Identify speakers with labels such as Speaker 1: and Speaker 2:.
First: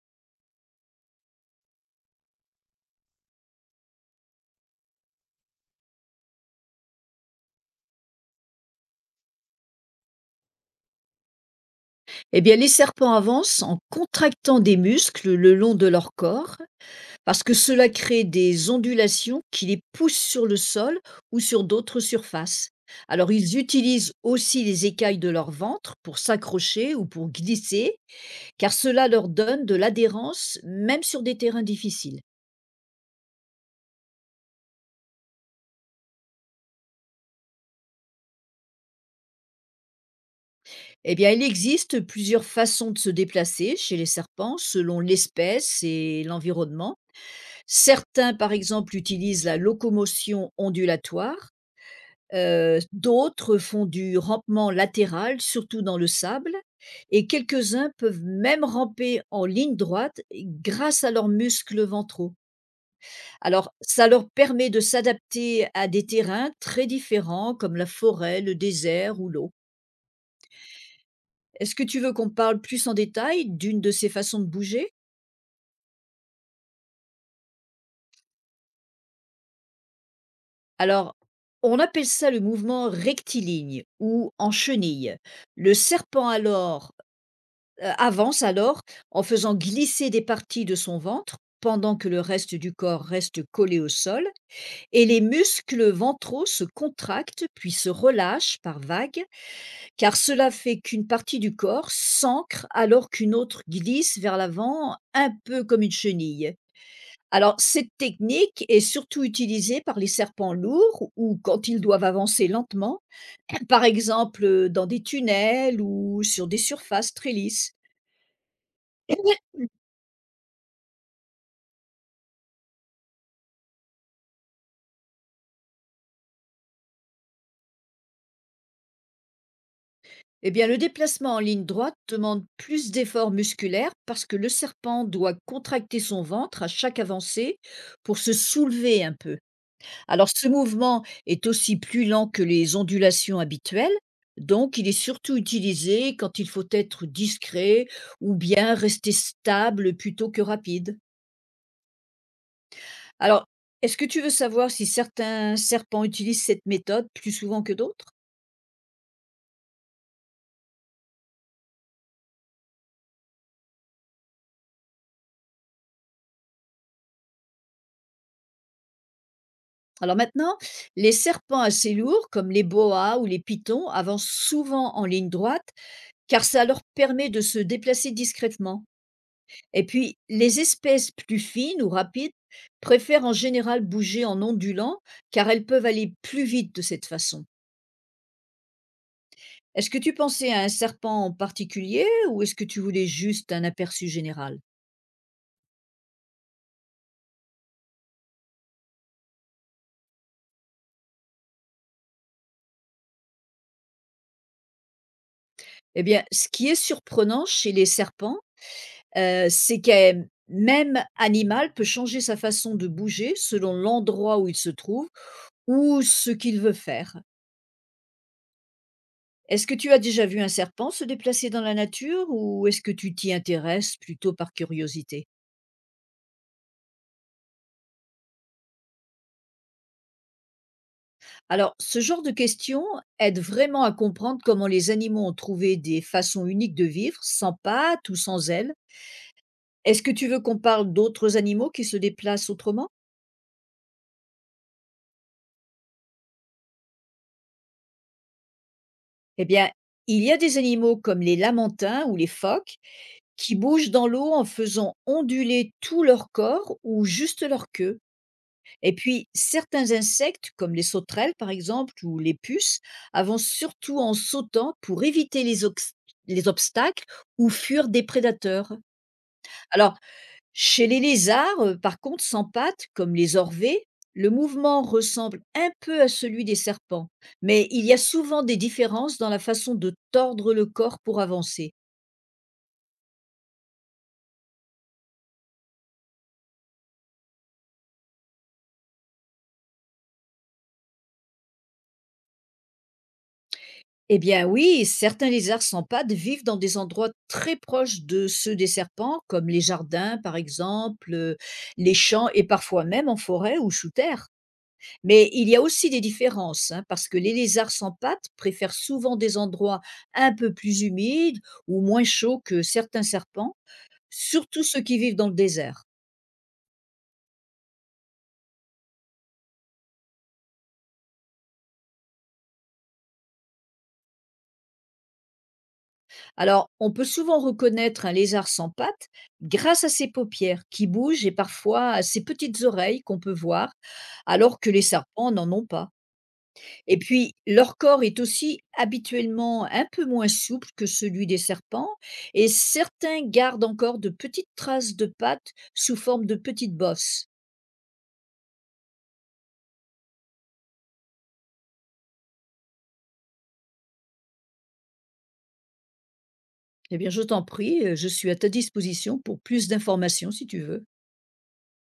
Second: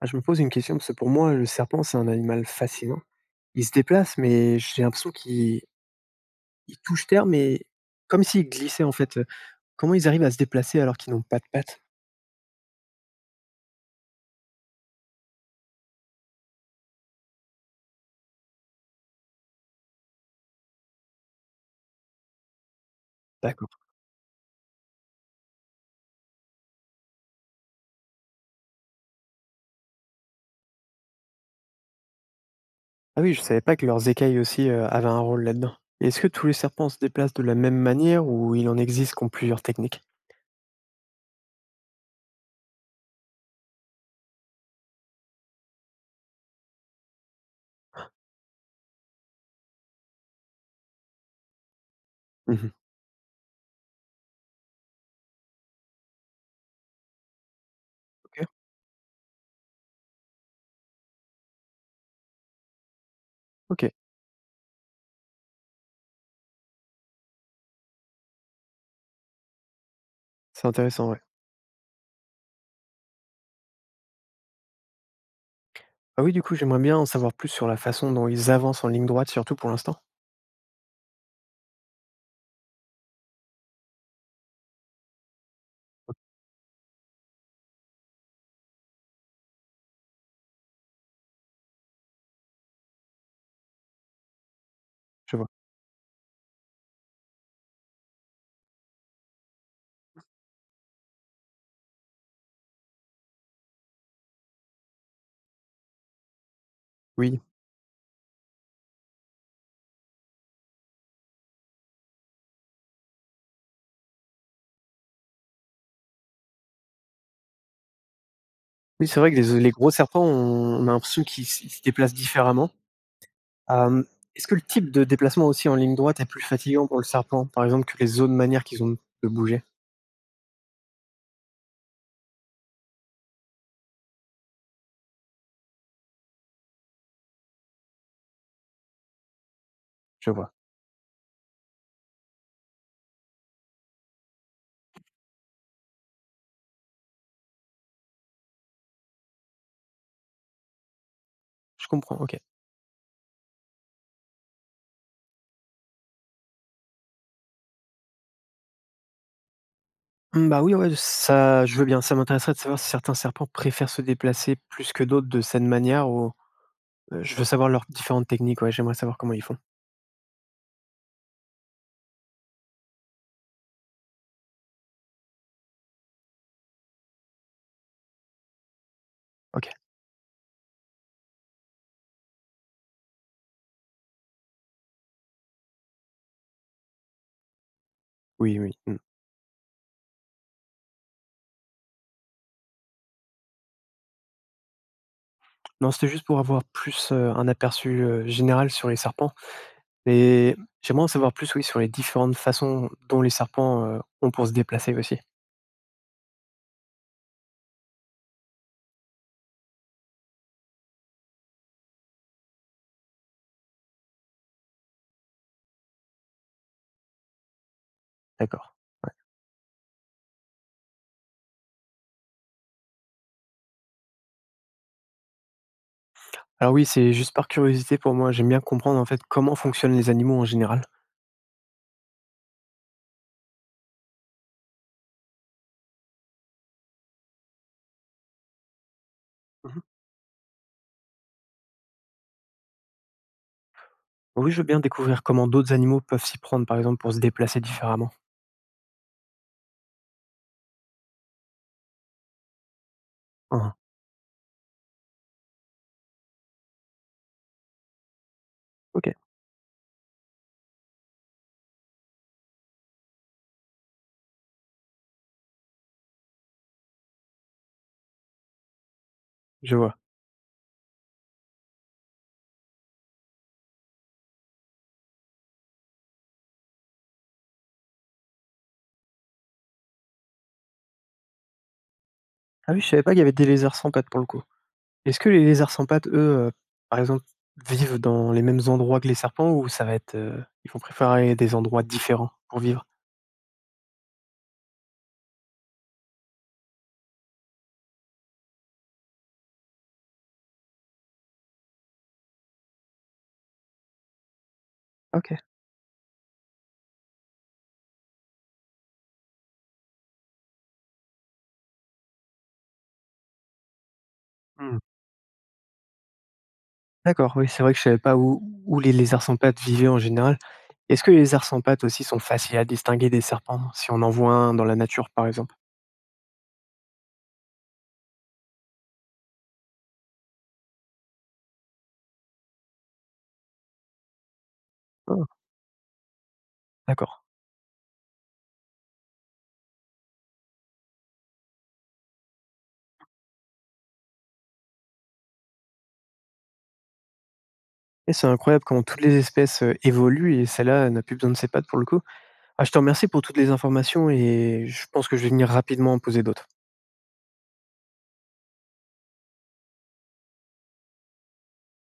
Speaker 1: Ah, je me pose une question, parce que pour moi, le serpent, c'est un animal fascinant. Il se déplace, mais j'ai l'impression qu'il il touche terre, mais comme s'il glissait en fait. Comment ils arrivent à se déplacer alors qu'ils n'ont pas de pattes?
Speaker 2: Eh bien, les serpents avancent en contractant des muscles le long de leur corps, parce que cela crée des ondulations qui les poussent sur le sol ou sur d'autres surfaces. Alors, ils
Speaker 1: D'accord.
Speaker 2: utilisent aussi les écailles de leur ventre pour s'accrocher ou pour glisser, car cela leur donne de l'adhérence même sur des terrains difficiles.
Speaker 1: Ah oui, je savais pas que leurs écailles aussi avaient un rôle là-dedans. Est-ce que tous les serpents se déplacent de la même manière ou il en existe qui ont plusieurs techniques?
Speaker 2: Eh bien, il existe plusieurs façons de se déplacer chez les serpents selon l'espèce et l'environnement. Certains, par exemple, utilisent la locomotion ondulatoire.
Speaker 1: Mhm.
Speaker 2: D'autres font du rampement latéral, surtout dans le sable, et quelques-uns peuvent
Speaker 1: Ok.
Speaker 2: même ramper en ligne droite grâce à leurs muscles ventraux. Alors
Speaker 1: Ok,
Speaker 2: ça leur permet de s'adapter à des terrains très différents comme la forêt, le désert ou l'eau.
Speaker 1: c'est intéressant, ouais.
Speaker 2: Est-ce que tu veux qu'on parle plus en détail d'une de ces façons de bouger?
Speaker 1: Ah oui, du coup, j'aimerais bien en savoir plus sur la façon dont ils avancent en ligne droite, surtout pour l'instant.
Speaker 2: Alors, on appelle ça le mouvement rectiligne ou en chenille. Le serpent avance en faisant glisser des parties de son ventre pendant que le reste du corps reste collé au sol, et les
Speaker 1: Je vois.
Speaker 2: muscles ventraux se contractent puis se relâchent par vagues, car cela fait qu'une partie du corps s'ancre alors qu'une autre glisse vers l'avant, un peu comme une chenille.
Speaker 1: Oui.
Speaker 2: Alors cette technique est surtout utilisée par les serpents lourds ou quand ils doivent avancer lentement, par exemple, dans des tunnels ou sur des surfaces très lisses.
Speaker 1: Oui, c'est vrai que les gros serpents, on a l'impression qu'ils s ils se déplacent différemment. Hem, Est-ce que le type de déplacement aussi en ligne droite est plus fatigant pour le serpent, par exemple, que les autres manières qu'ils ont de bouger?
Speaker 2: Eh bien, le déplacement en ligne droite demande plus d'efforts musculaires parce que le serpent doit contracter son ventre à chaque avancée pour se soulever un peu. Alors,
Speaker 1: Je
Speaker 2: ce
Speaker 1: vois,
Speaker 2: mouvement est aussi plus lent que les ondulations habituelles, donc il est surtout utilisé quand il faut être discret ou bien rester stable plutôt que rapide.
Speaker 1: je comprends, OK.
Speaker 2: Alors, est-ce que tu veux savoir si certains serpents utilisent cette méthode plus souvent que d'autres?
Speaker 1: Mmh, bah, oui, ouais, ça je veux bien, ça m'intéresserait de savoir si certains serpents préfèrent se déplacer plus que d'autres de cette manière ou je veux savoir leurs différentes techniques, ouais, j'aimerais savoir comment ils font.
Speaker 2: Alors maintenant, les serpents assez lourds, comme les boas ou les pitons, avancent souvent en ligne droite, car ça leur permet de se déplacer discrètement.
Speaker 1: OK.
Speaker 2: Et puis, les espèces plus fines ou rapides préfèrent en général bouger en ondulant, car elles peuvent aller plus vite de cette façon.
Speaker 1: Oui, oui, mmh.
Speaker 2: Est-ce que tu pensais à un serpent en particulier ou est-ce que tu voulais juste un aperçu général?
Speaker 1: Non, c'était juste pour avoir plus, un aperçu, général sur les serpents. Et j'aimerais en savoir plus, oui, sur les différentes façons dont les serpents, ont pour se déplacer aussi.
Speaker 2: Eh bien, ce qui est surprenant chez les serpents, c'est que même animal peut changer sa façon de bouger selon l'endroit où il se trouve ou ce qu'il veut faire.
Speaker 1: D'accord. Ouais.
Speaker 2: Est-ce que tu as déjà vu un serpent se déplacer dans la nature ou est-ce que tu t'y intéresses plutôt par curiosité?
Speaker 1: Alors oui, c'est juste par curiosité pour moi. J'aime bien comprendre en fait comment fonctionnent les animaux en général.
Speaker 2: Alors, ce genre de questions aide vraiment à comprendre comment les animaux ont trouvé des façons uniques de vivre, sans pattes ou sans ailes.
Speaker 1: Mhm.
Speaker 2: Est-ce que tu veux qu'on parle d'autres animaux qui se déplacent autrement?
Speaker 1: Oui, je veux bien découvrir comment d'autres animaux peuvent s'y prendre, par exemple, pour se déplacer différemment.
Speaker 2: Eh bien, il y a des animaux comme les lamantins ou les phoques qui
Speaker 1: Ah,
Speaker 2: bougent dans l'eau en faisant onduler tout leur corps ou juste leur queue. Et
Speaker 1: ok,
Speaker 2: puis certains insectes, comme les sauterelles par exemple ou les puces, avancent surtout en sautant pour éviter les obstacles ou fuir des prédateurs.
Speaker 1: je vois.
Speaker 2: Alors, chez les lézards, par contre, sans pattes, comme les orvées, le mouvement ressemble un peu à celui des serpents, mais il y a souvent des différences dans la façon de tordre le corps pour avancer.
Speaker 1: Ah oui, je savais pas qu'il y avait des lézards sans pattes pour le coup. Est-ce que les lézards sans pattes, eux, par exemple, vivent dans les mêmes endroits que les serpents ou ça va être, ils vont préférer des endroits différents pour vivre?
Speaker 2: Eh bien oui, certains lézards sans pattes vivent dans des endroits très proches de ceux des serpents, comme les jardins par exemple, les champs et parfois même en forêt ou sous terre.
Speaker 1: Ok.
Speaker 2: Mais il y a aussi des différences, hein, parce que les lézards sans pattes préfèrent souvent des endroits un peu plus humides ou moins chauds que certains serpents, surtout ceux qui vivent dans le désert.
Speaker 1: D'accord, oui, c'est vrai que je savais pas où les lézards sans pattes vivaient en général. Est-ce que les lézards sans pattes aussi sont faciles à distinguer des serpents, si on en voit un dans la nature, par exemple?
Speaker 2: Alors, on peut souvent reconnaître un lézard sans pattes grâce à ses paupières qui bougent et parfois à ses petites oreilles qu'on peut voir, alors que les
Speaker 1: Ah,
Speaker 2: serpents n'en ont pas. Et
Speaker 1: d'accord.
Speaker 2: puis, leur corps est aussi habituellement un peu moins souple que celui des serpents, et certains gardent encore de petites traces de pattes sous forme de petites bosses.
Speaker 1: Et c'est incroyable comment toutes les espèces, évoluent et celle-là, n'a plus besoin de ses pattes pour le coup. Ah, je te remercie pour toutes les informations et je pense que je vais venir rapidement en poser d'autres.
Speaker 2: Eh bien, je t'en prie, je suis à ta disposition pour plus d'informations si tu veux.